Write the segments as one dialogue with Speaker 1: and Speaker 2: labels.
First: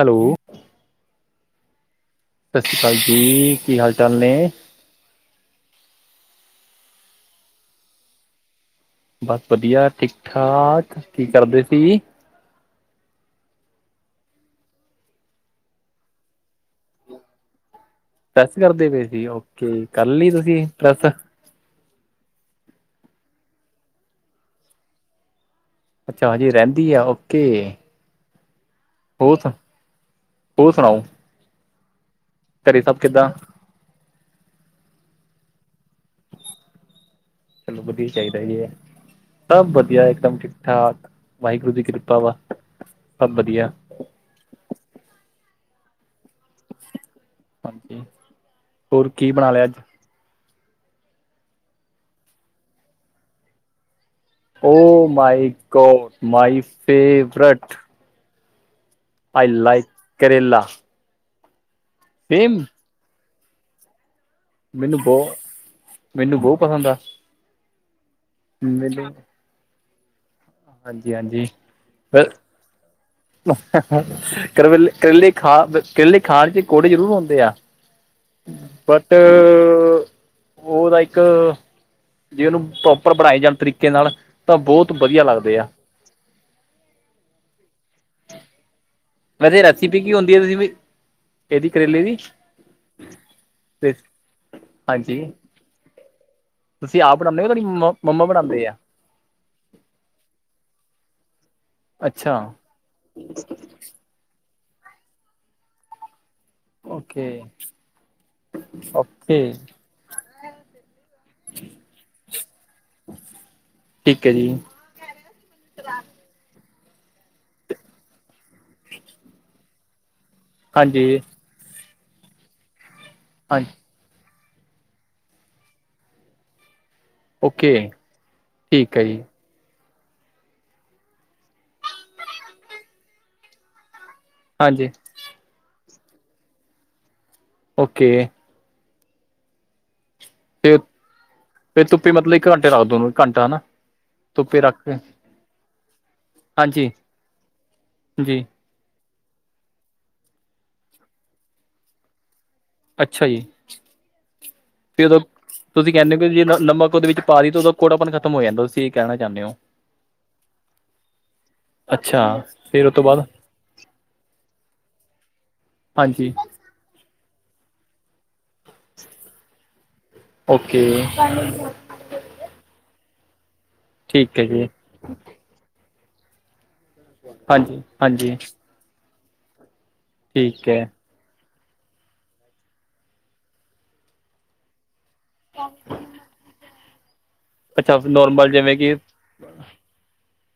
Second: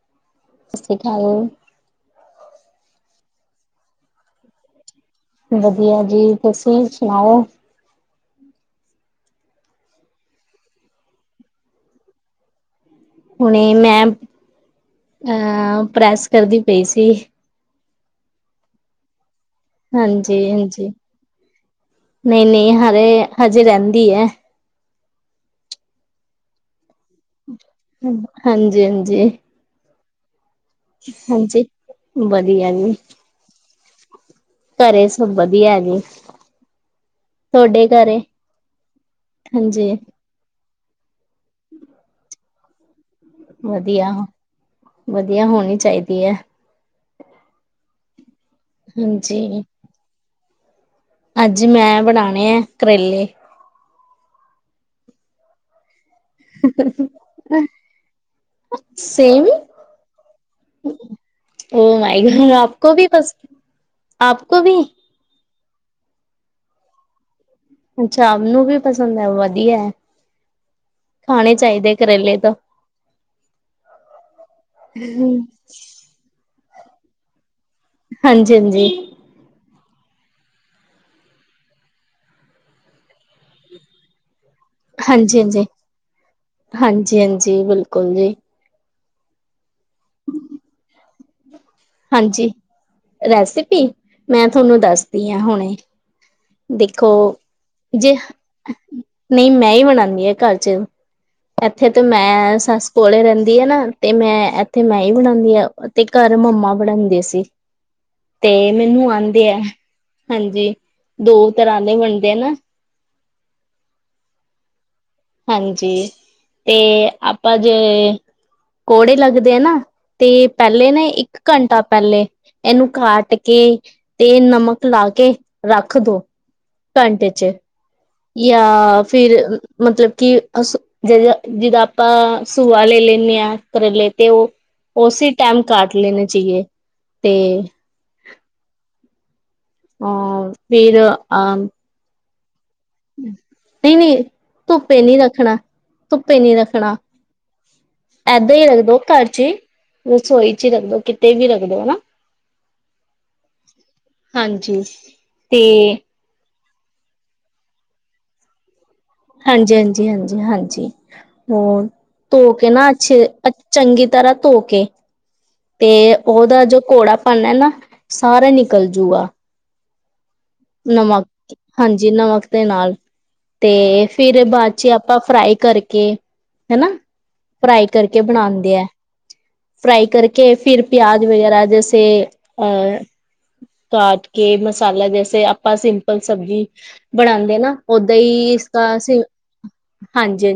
Speaker 1: Hello.
Speaker 2: ਸਸ਼੍ਰੀ ਕਾਲ।
Speaker 1: ਸਤਿ ਸ਼੍ਰੀ ਅਕਾਲ ਜੀ, ਕੀ ਹਾਲ-ਚਾਲ ਨੇ?
Speaker 2: ਵਧੀਆ ਜੀ, ਤੁਸੀਂ ਸੁਣਾਓ।
Speaker 1: ਬਸ ਵਧੀਆ, ਠੀਕ-ਠਾਕ। ਕੀ ਕਰਦੇ ਸੀ?
Speaker 2: ਹੁਣੇ ਮੈ ਅਹ, ਪ੍ਰੈਸ ਕਰਦੀ ਪਈ ਸੀ।
Speaker 1: ਪ੍ਰੈੱਸ ਕਰਦੇ ਪਏ ਸੀ, ਓਕੇ ਕਰ ਲਈ
Speaker 2: ਹਾਂਜੀ
Speaker 1: ਤੁਸੀਂ ਪ੍ਰੈੱਸ?
Speaker 2: ਨਈ-ਨਈਂ ਹਲੇ, ਹਜੇ ਰੈਂਦੀ ਐ।
Speaker 1: ਅੱਛਾ, ਅਜੇ ਰੈਂਦੀ ਐ, ਓਕੇ।
Speaker 2: ਹਾਂਜੀ-ਹਾਂਜੀ।
Speaker 1: ਹੋਰ ਸੁ, ਹੋਰ ਸੁਣਾਓ।
Speaker 2: ਹਾਂਜੀ, ਵਧੀਆ
Speaker 1: ਘਰੇ
Speaker 2: ਜੀ।
Speaker 1: ਸਭ ਕਿੱਦਾਂ
Speaker 2: ਘਰੇ ਸਭ ਵਧੀਆ ਜੀ।
Speaker 1: ਚਲੋ
Speaker 2: ਤੁਹਾਡੇ
Speaker 1: ਵਧੀਆ ਈ
Speaker 2: ਘਰੇ
Speaker 1: ਚਾਈਦਾ ਜੀ, ਸਭ
Speaker 2: ਹਾਂਜੀ
Speaker 1: ਵਧੀਆ ਇਕਦਮ। ਠਾਕ, ਵਾਹਿਗੁਰੂ ਦੀ ਕਿਰਪਾ ਵਾ, ਸਭ ਵਧੀਆ।
Speaker 2: ਵਧੀਆ ਵਧੀਆ ਹੋਣੀ ਚਾਈਦੀ ਐ।
Speaker 1: ਹਾਂਜੀ, ਹੋਰ ਕੀ ਬਣਾ
Speaker 2: ਹਾਂਜੀ
Speaker 1: ਲਿਆ ਅੱਜ?
Speaker 2: ਅੱਜ ਮੈਂ ਬਣਾਣੇ ਐ, ਕਰੇਲੇ।
Speaker 1: Oh my god, my favourite. I
Speaker 2: same,
Speaker 1: like ਕਰੇਲਾ
Speaker 2: ਉਹ ਮਾਏ
Speaker 1: ਸੇਮ
Speaker 2: [unintelligible] ਕੋ ਵੀ ਬਸ, ਆਪ
Speaker 1: ਮੈਨੂੰ ਬੋ, ਮੈਨੂੰ ਬੋ ਪਸੰਦ ਆ।
Speaker 2: ਅੱਛਾ, ਮੈਂਨੂੰ ਵੀ ਪਸੰਦ ਐ, ਵਧੀਐ।
Speaker 1: ਹਾਂਜੀ-ਹਾਂਜੀ, ਫੇਰ ਕਰਲੇ ਕਰੇਲੇ ਖਾ ਕਰੇਲੇ ਖਾਣ ਚ ਕੋੜੇ ਜ਼ਰੂਰ ਹੁੰਦੇ ਆ
Speaker 2: ਹਾਂਜੀ-ਹਾਂਜੀ।
Speaker 1: ਟ ਓਦਾ ਇੱਕ ਜੇ ਓਨੂੰ ਪ੍ਰੋਪਰ ਬਣਾਏ ਜਾਨ, ਤਰੀਕੇ ਨਾਲ ਤਾਂ ਬੋਤ ਵਧੀਆ ਲੱਗ
Speaker 2: ਜੀ, ਹਾਂਜੀ-ਹਾਂਜੀ, ਬਿਲਕੁਲ ਜੀ।
Speaker 1: ਵੈਸੇ ਰਸੀਪੀ ਕੀ ਹੁੰਦੀ, ਓਦੀ ਵੀ? ਇਹਦੀ ਕਰੇਲੇ ਦੀ
Speaker 2: ਹਾਂਜੀ, ਰੈਸਪੀ
Speaker 1: ਤੇ
Speaker 2: ਮੈਂ ਥੋਨੂੰ
Speaker 1: ਹਾਂਜੀ
Speaker 2: ਦੱਸਦੀ ਆਂ ਹੁਣੇਈ। [inaudible]
Speaker 1: ਤੁਸੀਂ ਆਪ ਬਣਾਦੇ ਓ, ਤੁਹਾਡੀ ਮਾ ਮੰਮਾ ਬਣਾਂਦੇ ਆ?
Speaker 2: ਨਈਂ, ਮੈਂ ਈਂ ਬਨਾਣੀ ਆਂ ਘਰ ਚ। ਇੱਥੇ ਤੇ
Speaker 1: ਅੱਛਾ
Speaker 2: ਮੈਂ ਸੱਸ ਕੋਲੇ ਰੈਂਦੀ ਆਨਾ। ਤੇ ਮੈਂ ਏਥੇ ਮੈਂ ਈ ਬਣਾਣੀ ਆ, ਤੇ ਘਰ ਮੰਮਾ ਬਣਾਦੇ
Speaker 1: ਓਕੇ
Speaker 2: ਸੀ, ਤੇ ਮੈਨੂੰ
Speaker 1: ਓਕੇ
Speaker 2: ਆਂਦੇ ਐ, ਹਾਂਜੀ। ਦੋ ਤਰ੍ਹਾਂ ਦੇ ਬਣਦੇ ਐ ਨਾ।
Speaker 1: ਠੀਕ ਐ ਜੀ।
Speaker 2: ਹਾਂਜੀ, ਤੇ ਆਪਾਂ ਜੇ ਕੌੜੇ ਲੱਗਦੇ ਐ ਨਾ ਤੇ ਪੈਲੇ ਨਾ
Speaker 1: ਹਾਂਜੀ
Speaker 2: ਇੱਕ ਘੰਟਾ ਪੈਲੇ, ਏਨੂੰ ਕਾਟ ਕੇ
Speaker 1: ਹਾਂਜੀ
Speaker 2: ਤੇ ਨਮਕ ਲਾ ਕੇ ਰੱਖ ਦੋ, ਘੰਟੇ ਚ
Speaker 1: ਓਕੇ ਠੀਕ ਹੈ
Speaker 2: ਯਾ
Speaker 1: ਜੀ
Speaker 2: ਫਿਰ ਮਤਲਬ ਕਿ ਅਸ ਜ ਜਿਦਾਂ ਆਪਾਂ ਸੂਆ ਲੈ ਲੈਂਨੇ ਆ ਕਰੇਲੇ ਤੇ ਉ
Speaker 1: ਹਾਂਜੀ।
Speaker 2: ਉਸੀ ਟੈਮ ਕਾਟ ਲੈਣੇ ਚਹੀਏ ਤੇ
Speaker 1: ਓਕੇ।
Speaker 2: ਅ
Speaker 1: ਅਤੇ
Speaker 2: ਫਿਰ ਅਮ
Speaker 1: ਫਿਰ ਧੁੱਪੇ ਮਤਲਬ ਇੱਕ ਘੰਟੇ ਰੱਖ ਦੋ ਨੂੰ, ਘੰਟਾ ਨਾ,
Speaker 2: ਨਹੀਂ ਨਹੀਂ
Speaker 1: ਧੁੱਪੇ ਰੱਖ ਕੇ
Speaker 2: ਨਹੀਂ ਰੱਖਣਾ, ਧੁੱਪੇ ਨੀ
Speaker 1: ਹਾਂਜੀ
Speaker 2: ਰੱਖਣਾ,
Speaker 1: ਜੀ
Speaker 2: ਏਦਾਂ ਹੀ ਰੱਖ ਦੋ। ਘਰ ਚ ਹੀ, ਰਸੋਈ ਚ ਹੀ ਰੱਖਦੋ ਕਿਤੇ ਵੀ ਰੱਖਦੋ ਹਨਾ।
Speaker 1: ਅੱਛਾ ਜੀ
Speaker 2: ਹਾਂਜੀ। ਤੇ
Speaker 1: ਤੇ ਜੇ ਨਾ ਨਮਕ ਉਦੇ ਵਿੱਚ ਪਾ ਦੀ ਤੇ ਉਦਾ ਕੌੜਾਪਨ ਖਤਮ ਹੋ ਜਾਂਦਾ ਸੀ
Speaker 2: ਹਾਂਜੀ - ਹਾਂਜੀ, ਹਾਂਜੀ- ਹਾਂਜੀ ਹੋਰ
Speaker 1: ਅੱਛਾ
Speaker 2: ਤੋ ਕੇ
Speaker 1: ਫਿਰ
Speaker 2: ਨਾ
Speaker 1: ਉਹ ਤੋਂ ਬਾਅਦ
Speaker 2: ਅੱਛੇ ਅ ਚੰਗੀ ਤਰਾਂ ਤੋ ਕੇ, ਤੇ
Speaker 1: ਹਾਂਜੀ
Speaker 2: ਓਦਾ ਜੋ ਕੌੜਾ ਪਨ ਏ ਨਾ ਸਾਰਾ ਨਿਕਲ ਜੂਗਾ।
Speaker 1: ਓਕੇ
Speaker 2: ਨਮਕ, ਹਾਂਜੀ ਨਮਕ ਤੇ ਨਾਲ। ਤੇ
Speaker 1: ਠੀਕ
Speaker 2: ਫਿਰ
Speaker 1: ਹੈ ਜੀ
Speaker 2: ਬਾੱਚ ਆਪਾਂ ਫਰਾਈ ਕਰਕੇ ਹਨਾ
Speaker 1: ਹਾਂਜੀ
Speaker 2: ਫਰਾਈ ਕਰਕੇ
Speaker 1: ਹਾਂਜੀ
Speaker 2: ਬਨਾਂਦੇ ਐ। ਫਰਾਈ ਕਰਕੇ
Speaker 1: ਠੀਕ ਹੈ
Speaker 2: ਫਿਰ ਪਯਾਜ ਵਗੈਰਾ ਜੈਸੇ ਹੂੰ ਕਾਟ ਕੇ ਮਸਾਲਾ ਜੈਸੇ ਆਪਾ ਸਿੰਪਲ ਸਬਜ਼ੀ ਬਣਾਂਦੇ ਨਾ
Speaker 1: ਅੱਛਾ
Speaker 2: ਓਦਾਂ ਈ
Speaker 1: ਨੋਰਮਲ ਜਿਵੇਂ
Speaker 2: ਇਸਦਾ
Speaker 1: ਕਿ
Speaker 2: ਸ ਹਾਂਜੀ-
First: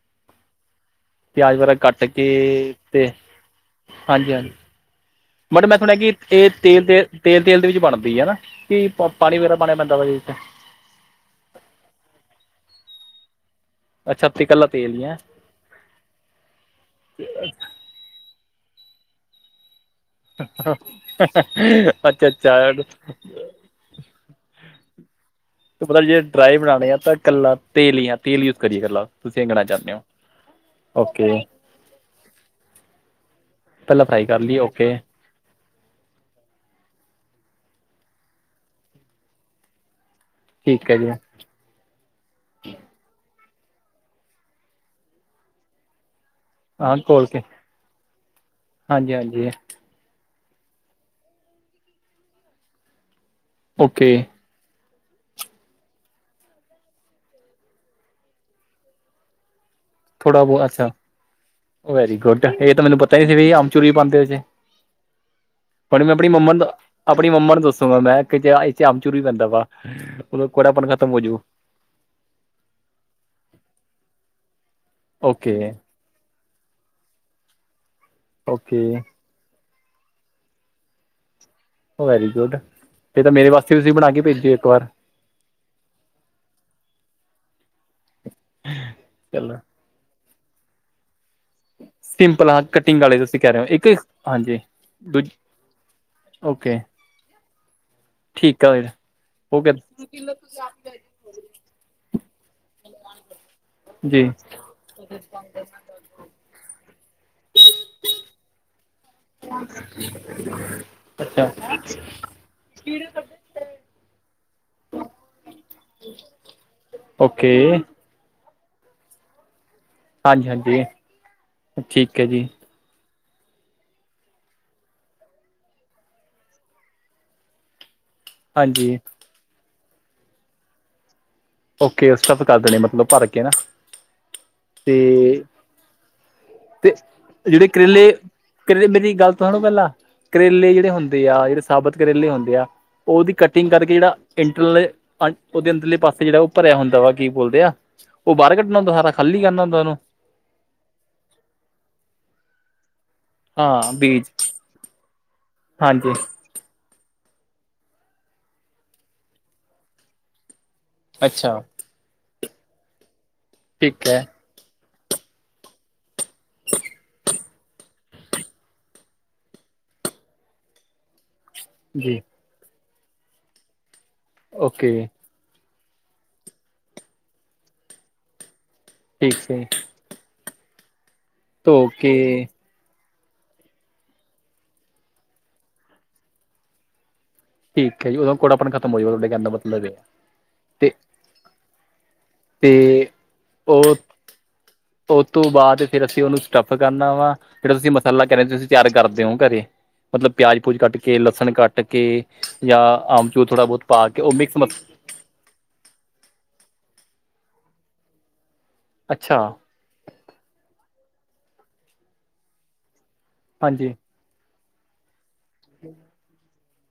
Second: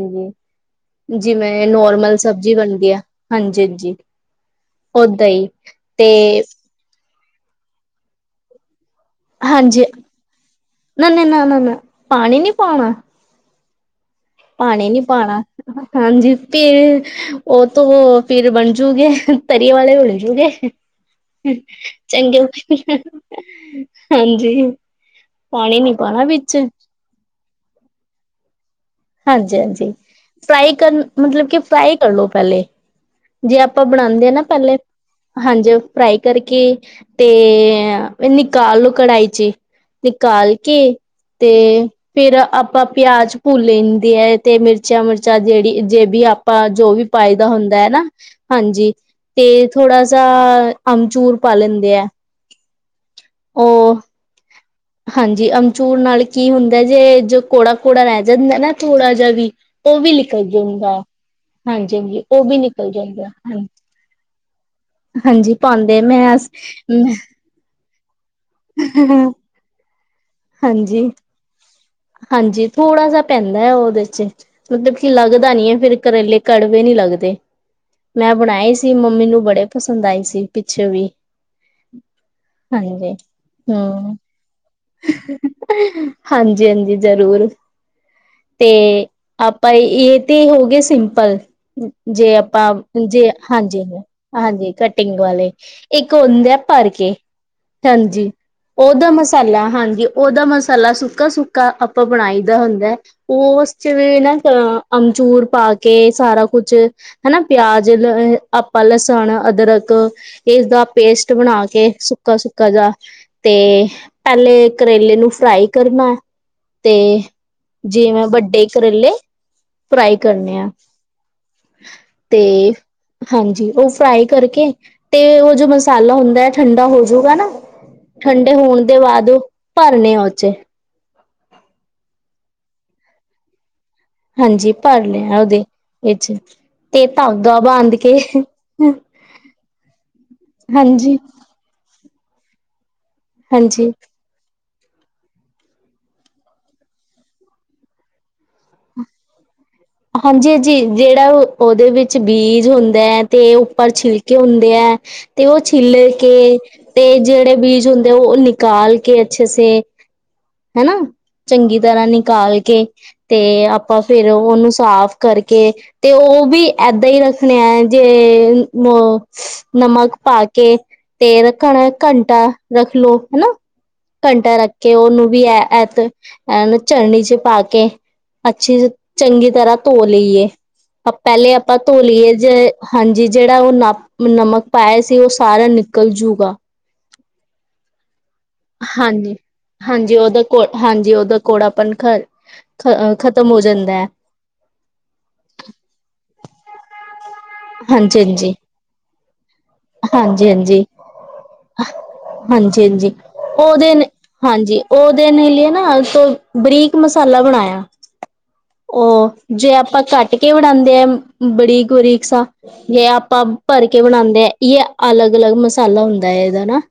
Speaker 2: ਹਾਂਜੀ
Speaker 1: ਪਯਾਜ
Speaker 2: ਜਿਵੇਂ
Speaker 1: ਵੈਰਾ ਕੱਟ
Speaker 2: ਨੋਰਮਲ
Speaker 1: ਕੇ
Speaker 2: ਸਬਜ਼ੀ ਬਣਦੀ ਆ
Speaker 1: ਤੇ
Speaker 2: ਹਾਂਜੀ-ਹਾਂਜੀ
Speaker 1: ਹਾਂਜੀ -ਹਾਂਜੀ।
Speaker 2: ਓਦਾਂ ਹੀ
Speaker 1: ਮੈਡ ਮੈਂ ਸੁਨਿਆ
Speaker 2: ਤੇ
Speaker 1: ਕਿ ਏਸ ਤੇਲ -ਤੇਲ ਤੇਲ- ਤੇਲ ਦੇ ਵਿੱਚ ਬਨਦੀ ਹਨਾ ਕਿ ਪਾਨੀ ਵਗੈਰਾ ਪਾਨਾ ਪੈਂਦਾ ਵਾ ਵਿਚ।
Speaker 2: ਨਾ ਨਾ ਨਾ ਨਾ ਨਾ ਪਾਨੀ ਨੀ ਪਉਨਾ
Speaker 1: ਅੱਛਾ। ਤੇ ਇਕੱਲਾ
Speaker 2: ਪਾਨੀ
Speaker 1: ਤੇਲ
Speaker 2: ਨੀ
Speaker 1: ਹੀ ਹੈ
Speaker 2: ਪਾਨਾ। ਹਾਂਜੀ ਤੇ ਉ ਤੋਂ ਫੇਰ ਬਨਜੂਗੀ ਤਰੀ ਵਾਲੇ ਹੋਲੇ [unintelligible]
Speaker 1: ਅੱਛਾ
Speaker 2: ਚੰਗੇ
Speaker 1: ਅੱਛਾ
Speaker 2: ਹਾਂਜੀ। ਪਾਣੀ ਨੀ
Speaker 1: ਪਤਾ ਜੇ
Speaker 2: ਪਾਉਣਾ ਵਿੱਚ
Speaker 1: ਡਰਾਈ ਬਨਾਨੇ ਆ ਤਾਂ ਕੱਲਾ ਤੇਲ ਈ ਆ, ਤੇਲ ਯੂਜ ਕਰੀਏ ਕੱਲਾ। ਤੁਸੀਂ
Speaker 2: ਹਾਂਜੀ,
Speaker 1: ਇੰਗਣਾ
Speaker 2: ਹਾਂਜੀ।
Speaker 1: ਚਾਹੁੰਦੇ ਹੋ
Speaker 2: ਫਰਾਈ ਕਰਨ
Speaker 1: ਓਕੇ
Speaker 2: ਮਤਲਬ ਕਿ ਫਰਾਈ ਕਰਲੋ ਪਹਲੇ। ਜੇ ਆਪਾਂ
Speaker 1: ਪਹਿਲਾਂ ਫਰਾਈ
Speaker 2: ਬਣਾਂਦੇ ਆ
Speaker 1: ਕਰ
Speaker 2: ਨਾ
Speaker 1: ਲਈਏ
Speaker 2: ਪਹਲੇ
Speaker 1: ਓਕੇ
Speaker 2: ਹਾਂਜੀ। ਫਰਾਈ ਕਰਕੇ ਤੇ ਨਿਕਾਲ ਲੋ ਕੜਾਈ ਚੀ। ਨਿਕਾਲ ਕੇ
Speaker 1: ਠੀਕ ਹੈ ਜੀ
Speaker 2: ਤੇ ਫੇਰ ਆਪਾਂ ਪਯਾਜ ਪੂਲ ਲੈਂਦੀ ਏ ਤੇ ਮਿਰਚਾਂ- ਮਿਰਚਾਂ ਜੇੜੀ ਜੇ ਵੀ ਆਪਾਂ ਜੋ
Speaker 1: ਹਾਂ
Speaker 2: ਵੀ
Speaker 1: ਘੋਲ
Speaker 2: ਪਾਈ
Speaker 1: ਕੇ
Speaker 2: ਦਾ ਹੁੰਦੈ ਨਾਂ ਹਾਂਜੀ ਤੇ ਥੋੜਾ ਸਾ ਆਮਚੂਰ ਪਾ ਲੈਂਦੇ ਏ।
Speaker 1: ਓਕੇ।
Speaker 2: ਹਾਂਜੀ ਅਮਚੂਰ ਨਾਲ ਕੀ ਹੁੰਦਾ ਜੇ ਜੋ ਕੌੜਾ- ਕੋੜਾ ਰੇੈ ਜਾਂਦੈ ਨਾ ਥੋੜਾ ਜਾ ਵੀ ਓ ਵੀ ਲਿਕਲ
Speaker 1: ਥੋੜਾ ਬਹੁਤ ਅੱਛਾ
Speaker 2: ਜੁੰਗਾ।
Speaker 1: Very good. ਏ ਤਾਂ ਮੈਨੂੰ ਪਤਾ ਈ ਸੀ ਵੀ
Speaker 2: ਹਾਂਜੀ
Speaker 1: ਅਮਚੁਰ ਵੀ ਪਾਂਦੇ ਏਦੇ ਚ।
Speaker 2: ਹਾਂਜੀ ਪਾਉਂਦੇ
Speaker 1: ਪਰ ਮੈਂ ਆਪਨੀ ਮੰਮਾ ਨੂੰ ਆਪਨੀ ਮੰਮਾ ਨੂੰ ਦੱਸੋਗਾ ਮੈਂ ਕੀ ਏ ਚ ਆਮ ਚੂਰ ਵੀ ਪੈਂਦਾ ਵਾ। ਹੁਣ ਕੋੜਾਪਨ
Speaker 2: ਹਾਂਜੀ
Speaker 1: ਖਤਮ ਹੋ ਜੂ।
Speaker 2: ਹਾਂਜੀ। ਥੋੜਾ ਜਾ ਪੈਂਦੈ ਉਦੇ ਚ ਮਤਲਬ ਕਿ ਲੱਗਦਾ ਨੀ
Speaker 1: ਓਕੇ
Speaker 2: ਹੈ ਫਿਰ ਕਰੇਲੇ ਕੜਵੇ ਨੀ ਲੱਗਦੇ। ਮੈਂ ਬਣਾਏ
Speaker 1: ਓਕੇ
Speaker 2: ਸੀ ਮੰਮੀ ਨੂੰ ਬੜੇ ਪਸੰਦ ਆਈ ਸੀ। ਪਿੱਛੋ ਵੀ
Speaker 1: ਓ ਵੈਰੀ ਗੁੱਡ,
Speaker 2: ਹਾਂਜੀ
Speaker 1: ਫੇਰ ਤਾਂ ਮੇਰੇ ਵਾਸਤੇ ਵੀ ਤੁਸੀਂ ਬਣਾ
Speaker 2: ਹਮ
Speaker 1: ਕੇ ਭੇਜਿਓ, ਇੱਕ ਵਾਰ।
Speaker 2: ਹਾਂਜੀ, ਹਾਂਜੀ ਜ਼ਰੂਰ, ਤੇ
Speaker 1: ਚਲੋ
Speaker 2: ਆਪਾਂ ਏ, ਏ ਤੇ ਹੋਗੇ ਸਿੰਪਲ ਜੇ
Speaker 1: ਸਿੰਪਲ ਹਾਂ
Speaker 2: ਆਪਾਂ
Speaker 1: ਕਟਿੰਗ ਵਾਲੇ
Speaker 2: ਜੇ
Speaker 1: ਤੁਸੀਂ ਕਹਿ ਰਹੇ ਹੋ ਇੱਕ ਹਾਂਜੀ
Speaker 2: ਹਾਂਜੀ-ਹਾਂਜੀ ਕਟਿੰਗ
Speaker 1: ਦੂਜ
Speaker 2: ਵਾਲੇ ਇੱਕ ਹੁੰਦੇ ਆ
Speaker 1: ਓਕੇ
Speaker 2: ਭਰਕੇ ਹਾਂਜੀ,
Speaker 1: ਠੀਕ ਆ ਵੀਰ
Speaker 2: ਓਦਾ ਮਸਾਲਾ
Speaker 1: ਓਕੇ
Speaker 2: ਹਾਂਜੀ, ਓਦਾ ਮਸਾਲਾ ਸੁੱਕਾ ਸੁੱਕ ਆਪਾਂ ਬਣਾਈ ਦਾ ਹੁੰਦਾ, ਓਸ ਚ ਵੀ
Speaker 1: ਜੀ
Speaker 2: ਨਾ ਅੰਬਚੂਰ ਪਾ ਕੇ ਕੇ ਸਾਰਾ ਕੁਛ, ਹਨਾ ਪਿਆਜ ਲ ਆਪਾਂ ਲਸਨ, ਅਦਰਕ ਏਸਦਾ ਪੇਸਟ
Speaker 1: ਅੱਛਾ
Speaker 2: ਬਣਾ ਕੇ ਸੁੱਕਾ-ਸੁੱਕਾ ਜਾ ਤੇ ਪੈਲੇ, ਕਰੇਲੇ ਨੂੰ ਫਰਾਈ ਕਰਨਾ ਤੇ
Speaker 1: ਓਕੇ
Speaker 2: ਜਿਵੇਂ ਵੱਡੇ ਕਰੇਲੇ ਫਰਾਈ
Speaker 1: ਹਾਂਜੀ
Speaker 2: ਕਰਨੇ ਆ,
Speaker 1: ਹਾਂਜੀ ਠੀਕ ਹੈ
Speaker 2: ਤੇ
Speaker 1: ਜੀ
Speaker 2: ਹਾਂਜੀ, ਓ ਫਰਾਈ ਕਰਕੇ ਤੇ ਓ ਜੋ ਮਸਾਲਾ ਹੁੰਦਾ, ਠੰਡਾ ਹੋਜੂਗਾ ਨਾ ਠੰਡੇ ਹੋਣ
Speaker 1: ਹਾਂਜੀ
Speaker 2: ਤੇ ਬਾਦ, ਭਰਨੇ ਆ ਓ ਚ
Speaker 1: ਓਕੇ ਸਟਫ ਕਰ ਦੇਣੇ, ਮਤਲਬ ਭਰ ਕੇ ਨਾ।
Speaker 2: ਹਾਂਜੀ
Speaker 1: ਤੇ
Speaker 2: ਭਰਨੇ ਆ, ਓਹਦੇ ਵਿੱਚ।
Speaker 1: ਤੇ
Speaker 2: ਧਾਗਾ
Speaker 1: ਜੇੜੇ
Speaker 2: ਬਾਂਧ ਕੇ
Speaker 1: ਕਰੇਲੇ-ਕਰੇਲੇ ਮੇਰੀ ਗੱਲ ਤੋਂ ਸੁਣੋ ਪੈਲਾਂ ਕਰੇਲੇ ਜੇੜੇ
Speaker 2: ਹਾਂਜੀ
Speaker 1: ਹੁੰਦੇ ਆ, ਜੇੜੇ ਸਾਬਤ ਕਰੇਲੇ ਹੁੰਦੇ ਆ, ਓਦੀ ਕਟਿੰਗ
Speaker 2: ਹਾਂਜੀ
Speaker 1: ਕਰਕੇ ਜੇੜਾ ਇੰਟਰਨਲ, ਓਦੇ ਅੰਦਰਲੇ ਪਾਸੇ। ਤੇ ਜੇੜਾ ਓ ਭਰਿਆ ਹੁੰਦਾ ਵਾ ਕੀ ਬੋਲਦੇ ਆ, ਓ ਬਾਰ ਕੱਢਣਾ ਹੁੰਦਾ ਸਾਰਾ ਖਾਲੀ ਕਰਨਾ ਹੁੰਦਾ ਉਹਨੂੰ।
Speaker 2: ਹਾਂਜੀ-ਹਾਂਜੀ, ਜੇੜਾ ਓਦੇ ਵਿੱਚ ਬੀਜ ਹੁੰਦੇ ਐ। ਤੇ ਉੱਪਰ
Speaker 1: ਹਾਂ ਬੀਜ
Speaker 2: ਛਿਲਕੇ ਹੁੰਦੇ ਐਤੇ ਓ ਛਿੱਲ
Speaker 1: ਹਾਂਜੀ
Speaker 2: ਕੇ। ਤੇ ਜੇੜੇ ਬੀਜ ਹੁੰਦੇ ਓ ਨਿਕਾਲ ਕੇ ਅੱਛੇ ਸੇ ਹਨਾ,
Speaker 1: ਅੱਛਾ
Speaker 2: ਚੰਗੀ ਤਰ੍ਹਾਂ ਨਿਕਾਲ ਕੇ ਤੇ ਆਪਾਂ
Speaker 1: ਠੀਕ ਹੈ
Speaker 2: ਫੇਰ ਉਹਨੂੰ ਸਾਫ਼ ਕਰਕੇ ਤੇ ਓ ਵੀ ਏਦਾਂ ਈ ਰੱਖਣੇ ਆ ਜੇ ਨਮਕ ਪਾ ਕੇ ਤੇ
Speaker 1: ਜੀ
Speaker 2: ਘੰਟਾ ਰੱਖਲੋ ਹਨਾ, ਘੰਟਾ ਰੱਖ ਕੇ
Speaker 1: ਓਕੇ
Speaker 2: ਉਹਨੂੰ ਵੀ ਐ ਤੇ ਐਨੂ ਚਨਨੀ ਚ ਪਾ ਕੇ, ਅੱਛੀ ਚੰਗੀ
Speaker 1: ਠੀਕ ਹੈ
Speaker 2: ਤਰ੍ਹਾਂ ਧੋ ਲਈਏ, ਪੈਲੇ ਆਪਾਂ ਧੋ ਲਈਏ ਜੇ ਹਾਂਜੀ ਜੇੜਾ ਓ ਨਮਕ ਪਾਇਆ ਸੀ, ਓ ਸਾਰਾ ਨਿਕਲ ਜੂਗਾ।
Speaker 1: ਠੀਕ ਐ ਜੀ, ਓਦਾ ਕੋੜਾਪਨ ਖਤਮ ਹੋਜੂ। ਥੋਡੇ
Speaker 2: ਹਾਂਜੀ
Speaker 1: ਕੈਣ ਦਾ ਮਤਲਬ ਐ।
Speaker 2: ਹਾਂਜੀ ਉਹਦਾ ਕੋ ਹਾਂਜੀ, ਓਦਾ ਕੋੜਾਪਨ ਖ
Speaker 1: ਅਤੇ
Speaker 2: ਖ਼ਤਮ ਹੋ
Speaker 1: ਓ
Speaker 2: ਜਾਂਦਾ ਹੈ
Speaker 1: ਓਤੋਂ ਬਾਦ ਫੇਰ ਅਸੀਂ ਉਹਨੂੰ ਸਟੱਫ ਕਰਨਾ ਵਾ। ਜੇੜਾ ਤੁਸੀਂ
Speaker 2: ਹਾਂਜੀ
Speaker 1: ਮਸਾਲਾ
Speaker 2: ਹਾਂਜੀ
Speaker 1: ਤੁਸੀਂ ਤਿਆਰ ਕਰਦੇ ਓ, ਘਰੇ। ਮਤਲਬ
Speaker 2: ਹਾਂਜੀ
Speaker 1: ਪਿਆਜ ਪਊਜ
Speaker 2: ਹਾਂਜੀ
Speaker 1: ਕੱਟ ਕੇ, ਲਸਣ ਕੱਟ ਕੇ ਜਾਂ
Speaker 2: ਹਾਂਜੀ ਹਾਂਜੀ
Speaker 1: ਆਮਚੂਰਥੋੜਾ ਬੋਤ
Speaker 2: ਉਹਦੇ
Speaker 1: ਪਾ ਕੇ, ਓ ਮਿਕਸ ਮਸ
Speaker 2: ਹਾਂਜੀ, ਓ ਦੇ ਲਈ ਨਾ ਬਰੀਕ ਮਸਾਲਾ ਬਣਾਇਆ। ਓ
Speaker 1: ਅੱਛਾ
Speaker 2: ਜੇ ਆਪਾਂ ਕੱਟ ਕੇ ਬਣਾਂਦੇ ਆ, ਬਰੀਕ-ਬਰੀਕ ਸਾਂ ਆਪ ਭਰ
Speaker 1: ਹਾਂਜੀ
Speaker 2: ਕੇ ਬਣਾਂਦੇ ਆ ਯਾ ਅਲੱਗ-ਅਲੱਗ ਮਸਾਲਾ ਹੁੰਦਾ ਐ, ਏਦਾ ਨਾ।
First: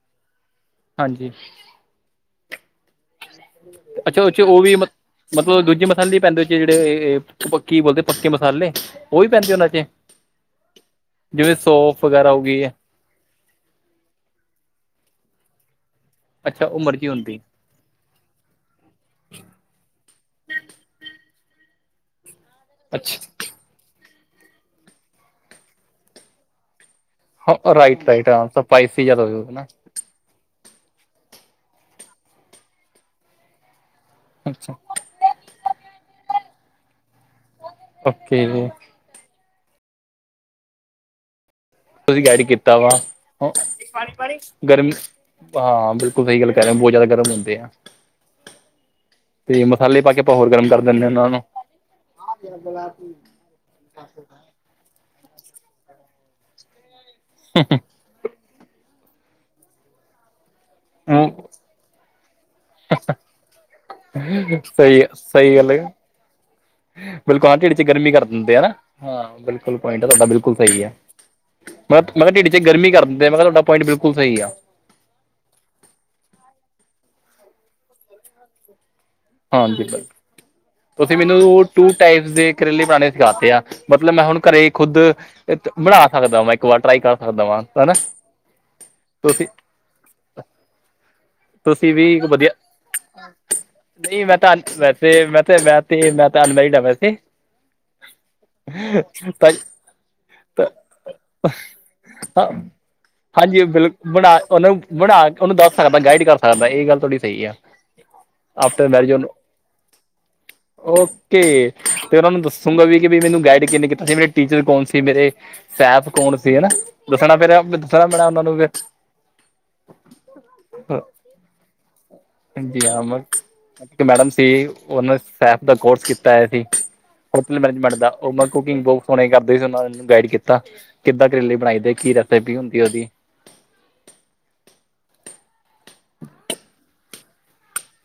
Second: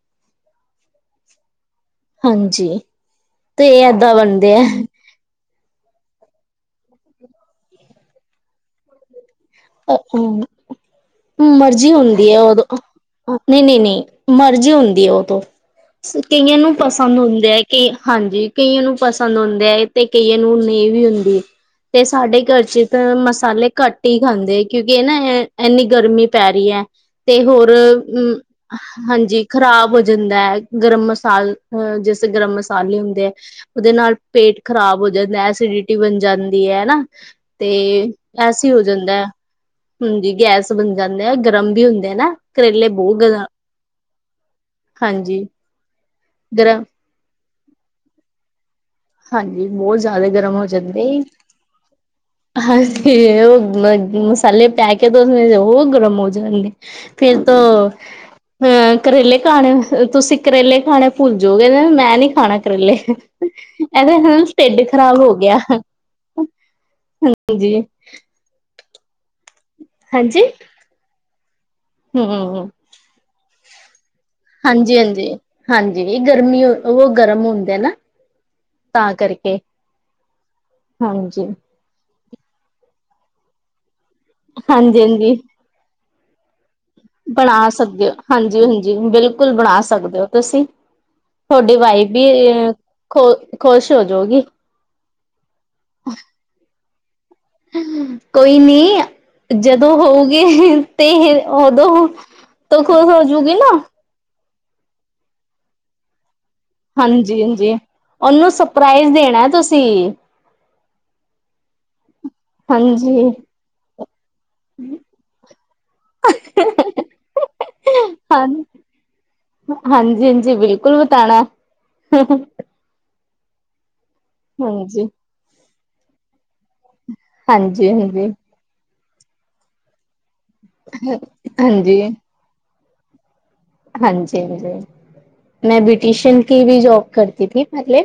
Speaker 1: ਹਾਂਜੀ।
Speaker 2: ਹਾਂਜੀ। ਤੇ ਇਹ ਏਦਾਂ
Speaker 1: ਅੱਛਾ-ਅੱਛਾ,
Speaker 2: ਬਣਦੇ
Speaker 1: ਓ
Speaker 2: ਆ
Speaker 1: ਵੀ ਮ ਮਤਲਬ ਦੂਜੇ ਮਸਾਲੇ ਪੈਂਦੇ ਜੇੜੇ, ਏ ਕੀ ਬੋਲਦੇ ਪੱਕੇ ਮਸਾਲੇ। ਉਹ ਵੀ ਪੈਂਦੇ ਉਹਨਾਂ 'ਚ
Speaker 2: ਹੂੰ,
Speaker 1: ਜਿਵੇਂ
Speaker 2: ਮਰਜ਼ੀ
Speaker 1: ਸੌਂਫ
Speaker 2: ਹੁੰਦੀ
Speaker 1: ਵਗੈਰਾ
Speaker 2: ਐ,
Speaker 1: ਹੋ
Speaker 2: ਓ
Speaker 1: ਗਈ
Speaker 2: ਦੇ
Speaker 1: ਹੈ
Speaker 2: ਨਈ, ਨਈ, ਨਈ ਮਰਜ਼ੀ ਹੁੰਦੀ ਐ, ਓ ਤੋਂ ਕਈਆਂ
Speaker 1: ਅੱਛਾ
Speaker 2: ਨੂੰ
Speaker 1: ਉਹ ਮਰਜ਼ੀ
Speaker 2: ਪਸੰਦ
Speaker 1: ਹੁੰਦੀ
Speaker 2: ਹੁੰਦੇ ਐ। ਹਾਂਜੀ, ਕਈਆਂ ਨੂੰ ਪਸੰਦ ਹੁੰਦੇ ਐ ਤੇ ਕਈਆਂ ਨੂੰ ਨਈ ਵੀ ਹੁੰਦੇ। ਤੇ ਸਾਡੇ ਘਰ ਤਾਂ
Speaker 1: ਅੱਛਾ
Speaker 2: ਮਸਾਲੇ ਘੱਟ ਈ ਖਾਂਦੇ, ਕਿਉਂਕਿ ਏ ਨਾ ਏਹ ਏਨੀ ਗਰਮੀ ਪੈ ਰਹੀ ਐ। ਤੇ ਹੋਰ
Speaker 1: ਹਾਂ ਰਾਈਟ ਰਾਈਟ ਹਾਂ ਸਪਾਈਸੀ ਜ਼ਿਆਦਾ
Speaker 2: ਹਾਂਜੀ,
Speaker 1: ਹੋ ਨਾ
Speaker 2: ਖਰਾਬ ਹੋ ਜਾਂਦੈ। ਗਰਮ ਮਸਾਲ ਅ ਜੇਸੇ ਗਰਮ ਮਸਾਲੇ ਹੁੰਦੇ ਆ, ਓਦੇ ਨਾਲ ਪੇਟ
Speaker 1: ਅੱਛਾ
Speaker 2: ਖ਼ਰਾਬ ਹੋ ਜਾਂਦੈ, ਐਸੀਡਿਟੀ ਬਣ ਜਾਂਦੀ ਐ ਹਨਾ, ਤੇ
Speaker 1: ਓਕੇ
Speaker 2: ਐਸੀ ਹੋ ਜਾਂਦੈ। ਹੁੰਦੀ ਗੈਸ ਬਣ ਜਾਂਦੇ ਆ ਗਰਮ ਵੀ ਹੁੰਦੇ ਐ
Speaker 1: ਤੁਸੀਂ
Speaker 2: ਨਾਂ,
Speaker 1: ਗਾਈਡ ਕੀਤਾ
Speaker 2: ਕਰੇਲੇ
Speaker 1: ਵਾ
Speaker 2: ਬੋਤ ਗਰਮ,
Speaker 1: ਗਰਮ
Speaker 2: ਹਾਂਜੀ।
Speaker 1: ਹਾਂ, ਬਿਲਕੁਲ ਸਹੀ ਗੱਲ ਕੈ ਰੇ, ਬਹੁਤ ਜਾਦਾ ਗਰਮ ਹੁੰਦੇ ਆ। ਤੇ
Speaker 2: ਹਾਂਜੀ, ਬਉਤ
Speaker 1: ਮਸਾਲੇ ਪਾ ਕੇ
Speaker 2: ਜਾਦਾ
Speaker 1: ਆਪਾਂ ਹੋਰ
Speaker 2: ਗਰਮ ਹੋ
Speaker 1: ਕਰ ਦਿੰਦੇ
Speaker 2: ਜਾਂਦੇ।
Speaker 1: ਉਹਨਾਂ ਨੂੰ
Speaker 2: [unintelligible] ਪੈਲੇ [unintelligible] ਗਰਮ ਹੋ ਜਾਂਣਗੇ, ਫੇਰ ਤੋਂ ਅਹ ਕਰੇਲੇ ਖਾਣੇ, ਤੁਸੀਂ ਕਰੇਲੇ ਖਾਣੇ ਭੁੱਲ ਜੋਗੇ, ਮੈਂ ਨੀ ਖਾਣੇ ਕਰੇਲੇ। ਹੰ, ਟੇਡ
Speaker 1: ਸਹੀ
Speaker 2: ਖ਼ਰਾਬ ਹੋ
Speaker 1: ਸਹੀ
Speaker 2: ਗਯਾ।
Speaker 1: ਗੱਲ ਹੈ ਬਿਲਕੁਲ ਹਾਂ ਟੇਡ ਚ ਗਰਮੀ ਕਰ ਦਿੰਦੇ ਆਨਾ ਹਾਂ, ਬਿਲਕੁਲ ਪੁਆਇੰਟ ਤੁਆਡਾ
Speaker 2: ਹਾਂਜੀ
Speaker 1: ਬਿਲਕੁਲ ਸਈ ਐ। ਮੈਂ ਮੈਂਹੈ ਟੀਡ ਚ
Speaker 2: ਹਮ
Speaker 1: ਗਰਮੀ ਕਰਦੇ ਐ, ਮੈਂਹੈ ਤੁਆਡਾ ਪੋਂਇੰਟ ਬਿਲਕੁਲ ਸਈ ਆ।
Speaker 2: ਹਾਂਜੀ-ਹਾਂਜੀ, ਹਾਂਜੀ ਗਰਮੀ ਓ ਗਰਮ ਹੁੰਦੇ ਨਾ, ਤਾਂ ਕਾਰਕੇ।
Speaker 1: ਹਾਂਜੀ, ਬਿਲਕੁਲ ਤੁਸੀਂ ਮੇਨੂੰ ਟੂ ਟਾਈਪਸ ਦੇ ਕਰੇਲੇ ਬਣਾਨੇ ਸਿਖਾਤੇ ਆ, ਮਤਲਬ ਮੈਂ ਹੁਨ ਘਰੇ ਖੁੱਦ
Speaker 2: ਹਾਂਜੀ ਹਾਂਜੀ
Speaker 1: ਬਣਾ ਸਕਦਾ ਵਾ, ਇੱਕ ਵਾਰ ਟਰਾਈ ਕਰ ਸਕਦਾ ਵਾਂ
Speaker 2: ਬਣਾ
Speaker 1: ਹਨਾ,
Speaker 2: ਸਕਦੇ ਹੋ ਹਾਂਜੀ ਹਾਂਜੀ
Speaker 1: ਤੁਸੀਂ
Speaker 2: ਬਿਲਕੁਲ ਬਣਾ ਸਕਦੇ ਓ ਤੁਸੀਂ, ਥੋਡੀ
Speaker 1: ਤੁਸੀਂ
Speaker 2: ਵਾਈਫ
Speaker 1: ਇੱਕ
Speaker 2: ਵੀ
Speaker 1: ਵਧੀਆ
Speaker 2: ਖੋ ਖੋਸ਼ ਹੋਜੋਗੀ।
Speaker 1: ਤੇ ਮੈਂ ਤੇ, ਮੈਂ ਤੇ, ਮੈਂ ਤਾਂ ਅਨਮੈਰਿਡ ਆ ਵੈਸੇ।
Speaker 2: ਕੋਈ ਨੀ
Speaker 1: ਤਾਂ
Speaker 2: ਜਦੋਂ ਹੋਊਗੇ ਤੇ ਓਦੋਂ'
Speaker 1: ਹਾਂ
Speaker 2: ਤੋ ਖੁਸ ਹੋਜੂ
Speaker 1: ਹਾਂਜੀ
Speaker 2: ਗੀਨਾ।
Speaker 1: ਬਿਲ ਬਣਾ ਓਨੂੰ, ਬਣਾ ਓਨੂੰ ਦੱਸ ਸਕਦਾ ਗਾਈਡ ਕਰ ਸਕਦਾ, ਏ ਗੱਲ ਥੋੜੀ ਸਈ ਐ।
Speaker 2: ਓਨੂੰ ਸਰਪ੍ਰਾਈਜ਼ ਦੇਣਾ ਤੁਸੀ।
Speaker 1: ਓਕੇ, ਫੇਰ ਓਨੂੰ ਦੱਸੂਗਾ ਵੀ ਕਿ
Speaker 2: ਹਾਂਜੀ
Speaker 1: ਵੀ ਮੈਨੂੰ ਗਾਈਡ ਕਿੰਨੇ ਕੀਤਾ ਸੀ, ਮੇ ਟੀਚਰ ਕੌਣ ਸੀ ਮੇਰੇ, ਸੈਫ ਕੌਣ ਸੀ ਹਨਾ, ਦੱਸਣਾ ਫੇਰ ਦੱਸਣਾ ਪੈਣਾ ਓਨਾਂ ਨੂੰ ਫੇਰ।
Speaker 2: ਹਾਂਜੀ-ਹਾਂਜੀ, ਬਿਲਕੁਲ ਬਤਾਨਾ।
Speaker 1: [unintelligible] ਏਕ ਮੈਡਮ ਸੀ
Speaker 2: ਹਾਂਜੀ
Speaker 1: ਓਨਾਂ ਸੈਫ ਦਾ ਕੋਰਸ ਕੀਤਾ ਹੋਇਆ ਸੀ, ਹੋਟਲ
Speaker 2: ਹਾਂਜੀ
Speaker 1: ਮੈਨੇਜਮੈਂਟ ਦਾ ਓ ਕੁਕਿੰਗ ਬੋਤ ਸੋਣੀ ਕਰਦੇ ਸੀ, ਓਨਾ ਗਾਈਡ ਕੀਤਾ ਕਿੱਦਾਂ ਕਰੇਲੇ ਬਣਾਈ ਦੇ,
Speaker 2: ਹਾਂਜੀ
Speaker 1: ਕੀ ਰੈਸਪੀ ਹੁੰਦੀ ਓਦੀ।
Speaker 2: ਹਾਂਜੀ-ਹਾਂਜੀ, ਮੈਂ ਬਿਟੀਸ਼ਨ ਕੀ ਵੀ ਜੋਬ ਕਰਤੀ ਥੀ ਪੈਹਲੇ।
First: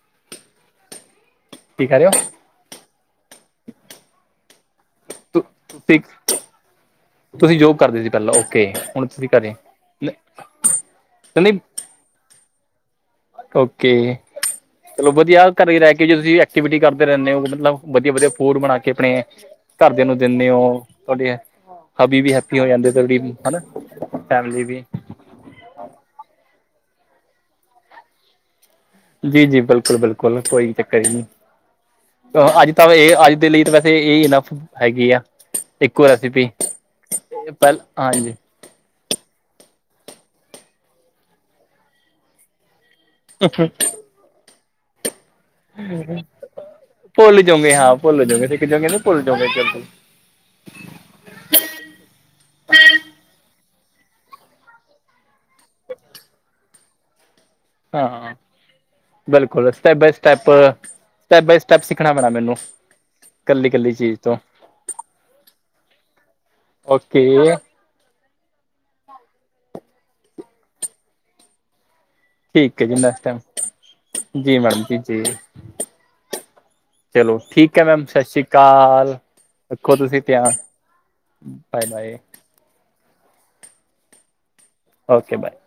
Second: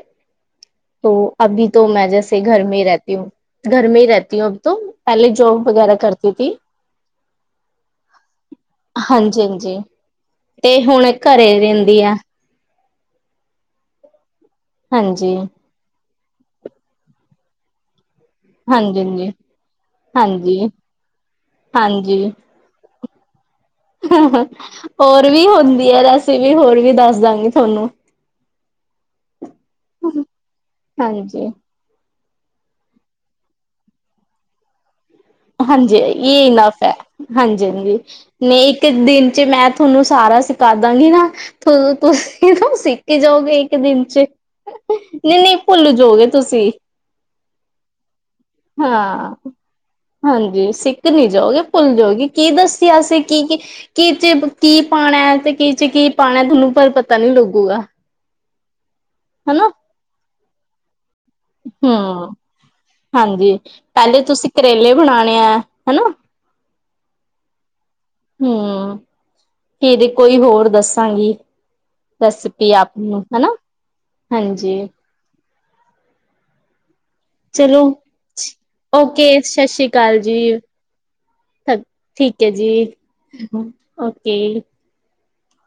Speaker 2: ਤੋ ਅਭੀ
Speaker 1: ਕੀ
Speaker 2: ਤੋਂ
Speaker 1: ਕਹਿ ਰਹੇ
Speaker 2: ਮੈਂ
Speaker 1: ਹੋ
Speaker 2: ਜੈਸੇ ਘਰ ਮੇ ਰੈਹਤੀ ਹੁੰ, ਘਰ ਮੇ ਹੀ ਰੈਹਤੀ ਹੂ ਅਬ ਤੋਂ। ਪੈਲੇ
Speaker 1: ਤੁ
Speaker 2: ਜੋਬ ਵਗੈਰਾ
Speaker 1: ਤੁਸੀਂ
Speaker 2: ਕਰਤੀ ਥੀ,
Speaker 1: ਤੁਸੀਂ ਜੋਬ ਕਰਦੇ ਸੀ ਪਹਿਲਾਂ ਓਕੇ ਹੁਣ ਤੁਸੀਂ
Speaker 2: ਹਾਂਜੀ-ਹਾਂਜੀ।
Speaker 1: [inaudible]
Speaker 2: ਏ ਹੁਣ ਘਰੇ
Speaker 1: ਨਹੀਂ
Speaker 2: ਰੈਂਦੀ ਆ।
Speaker 1: ਓਕੇ ਚਲੋ
Speaker 2: ਹਾਂਜੀ।
Speaker 1: ਵਧੀਆ, ਘਰੇ ਰੈ ਕੇ ਜੇ ਤੁਸੀ ਐਕਟੀਵਿਟੀ ਕਰਦੇ ਰੈਨੇ ਓ, ਮਤਲਬ ਵਧੀਆ-ਵਧੀਆ ਫੂਡ ਬਣਾ ਕੇ ਆਪਣੇ
Speaker 2: ਹਾਂਜੀ-ਹਾਂਜੀ, ਹਾਂਜੀ।
Speaker 1: ਘਰਦਿਆਂ ਨੂੰ ਦਿੰਨੇ ਓ,
Speaker 2: ਹਾਂਜੀ
Speaker 1: ਤੁਆਡੇ ਹਬੀ
Speaker 2: ਹਾਂਜੀ
Speaker 1: ਵੀ ਹੈ ਫ੍ਰੀ ਹੋ ਜਾਂਦੇ ਜਲਦੀ, ਹਨਾਂ।
Speaker 2: ਹੋਰ ਵੀ ਹੁੰਦੀ ਐ ਰੇਸਪੀ, ਹੋਰ ਵੀ ਦੱਸ ਦਾਂਗੀ ਥੋਨੂੰ।
Speaker 1: ਜੀ-ਜੀ, ਬਿਲਕੁਲ-ਬਿਲਕੁਲ, ਕੋਈ ਚੱਕਰ ਈ ਨਈਂ।
Speaker 2: ਹਾਂਜੀ।
Speaker 1: ਅੱਜ ਤਾਂ ਏ ਅੱਜ ਦੇ ਲਈ ਤਾਂ ਵੈਸੇ ਏ ਇਨਫ਼ ਹੈਗੀ ਆ।
Speaker 2: ਹਾਂਜੀ
Speaker 1: ਇੱਕੋ
Speaker 2: ਯੇ
Speaker 1: ਰੈਸਿਪੀ
Speaker 2: ਇਨਾਫ਼ ਐ
Speaker 1: ਪਹਿਲ
Speaker 2: ਹਾਂਜੀ-ਹਾਂਜੀ
Speaker 1: ਹਾਂਜੀ
Speaker 2: ਨੇ ਇੱਕ ਦਿਨ 'ਚ ਮੈਂ ਤੁਹਾਨੂੰ ਸਾਰਾ ਸਿਖਾ ਦਾਂਗੀ ਨਾ ਤੁਸੀ ਨਾ ਸਿਖ ਕੇ ਜਾਓਗੇ ਇੱਕ ਦਿਨ 'ਚ ਨਈ-ਨਈ ਭੁੱਲ ਜਾਓਗੇ ਤੁਸੀਂ।
Speaker 1: ਭੁੱਲ ਜਾਓਗੇ, ਹਾਂ ਭੁੱਲ ਜਾਓਗੇ ਤੁਸੀ ਕਿਦਾ ਕਹਿੰਦੇ ਭੁੱਲ
Speaker 2: ਹਾਂ।
Speaker 1: ਜਾਓਗੇ ਫੇਰ ਤੁਸੀਂ
Speaker 2: ਹਾਂਜੀ ਸਿੱਖ ਨੀ ਜਾਓਗੇ, ਭੁੱਲ ਜਾਓਗੇ, ਕੀ ਦਸਿਆ ਸੀ ਅਸੀਂ ਕੀ-ਕੀ ਕੀ 'ਚ ਕੀ ਪਾਣਾ ਤੇ ਕੀਚ 'ਚ ਕੀ ਪਾਣਾ, ਤੁਹਾਨੂੰ ਪਰ ਪਤਾ ਨੀ ਲੱਗੂਗਾ।
Speaker 1: ਹਾਂ ਹਾਂ
Speaker 2: ਹਨਾ
Speaker 1: ਬਿਲਕੁਲ, step by step step by step ਸਿੱਖਣਾ ਪੈਣਾ
Speaker 2: ਹੂੰ
Speaker 1: ਮੈਨੂੰ
Speaker 2: ਹਾਂਜੀ
Speaker 1: ਕੱਲੀ ਕੱਲੀ ਚੀਜ਼
Speaker 2: ਪਹਿਲੇ
Speaker 1: ਤੋਂ
Speaker 2: ਤੁਸੀਂ ਕਰੇਲੇ ਬਣਾਣੇ ਐ ਹਨਾ।
Speaker 1: ਓਕੇ!
Speaker 2: ਹੂੰ ਫਿਰ ਕੋਈ ਹੋਰ ਦੱਸਾਂਗੀ। ਰੈਸਪੀ
Speaker 1: ਠੀਕ ਹੈ
Speaker 2: ਆਪ
Speaker 1: ਜੀ
Speaker 2: ਨੂੰ
Speaker 1: ਨੈਕਸਟ
Speaker 2: ਹਨਾ,
Speaker 1: ਟਾਈਮ ਜੀ ਮੈਡਮ
Speaker 2: ਹਾਂਜੀ।
Speaker 1: ਜੀ ਜੀ। ਚਲੋ ਠੀਕ ਆ ਮੈਮ ਸਤਿ ਸ਼੍ਰੀ ਅਕਾਲ,
Speaker 2: ਓਕੇ ਸਤਿ ਸ੍ਰੀ
Speaker 1: ਰੱਖੋ
Speaker 2: ਅਕਾਲ
Speaker 1: ਤੁਸੀਂ
Speaker 2: ਜੀ
Speaker 1: ਧਿਆਨ। Bye, bye.
Speaker 2: ਠੀਕ ਆ ਜੀ, ਓਕੇ।
Speaker 1: Okay bye.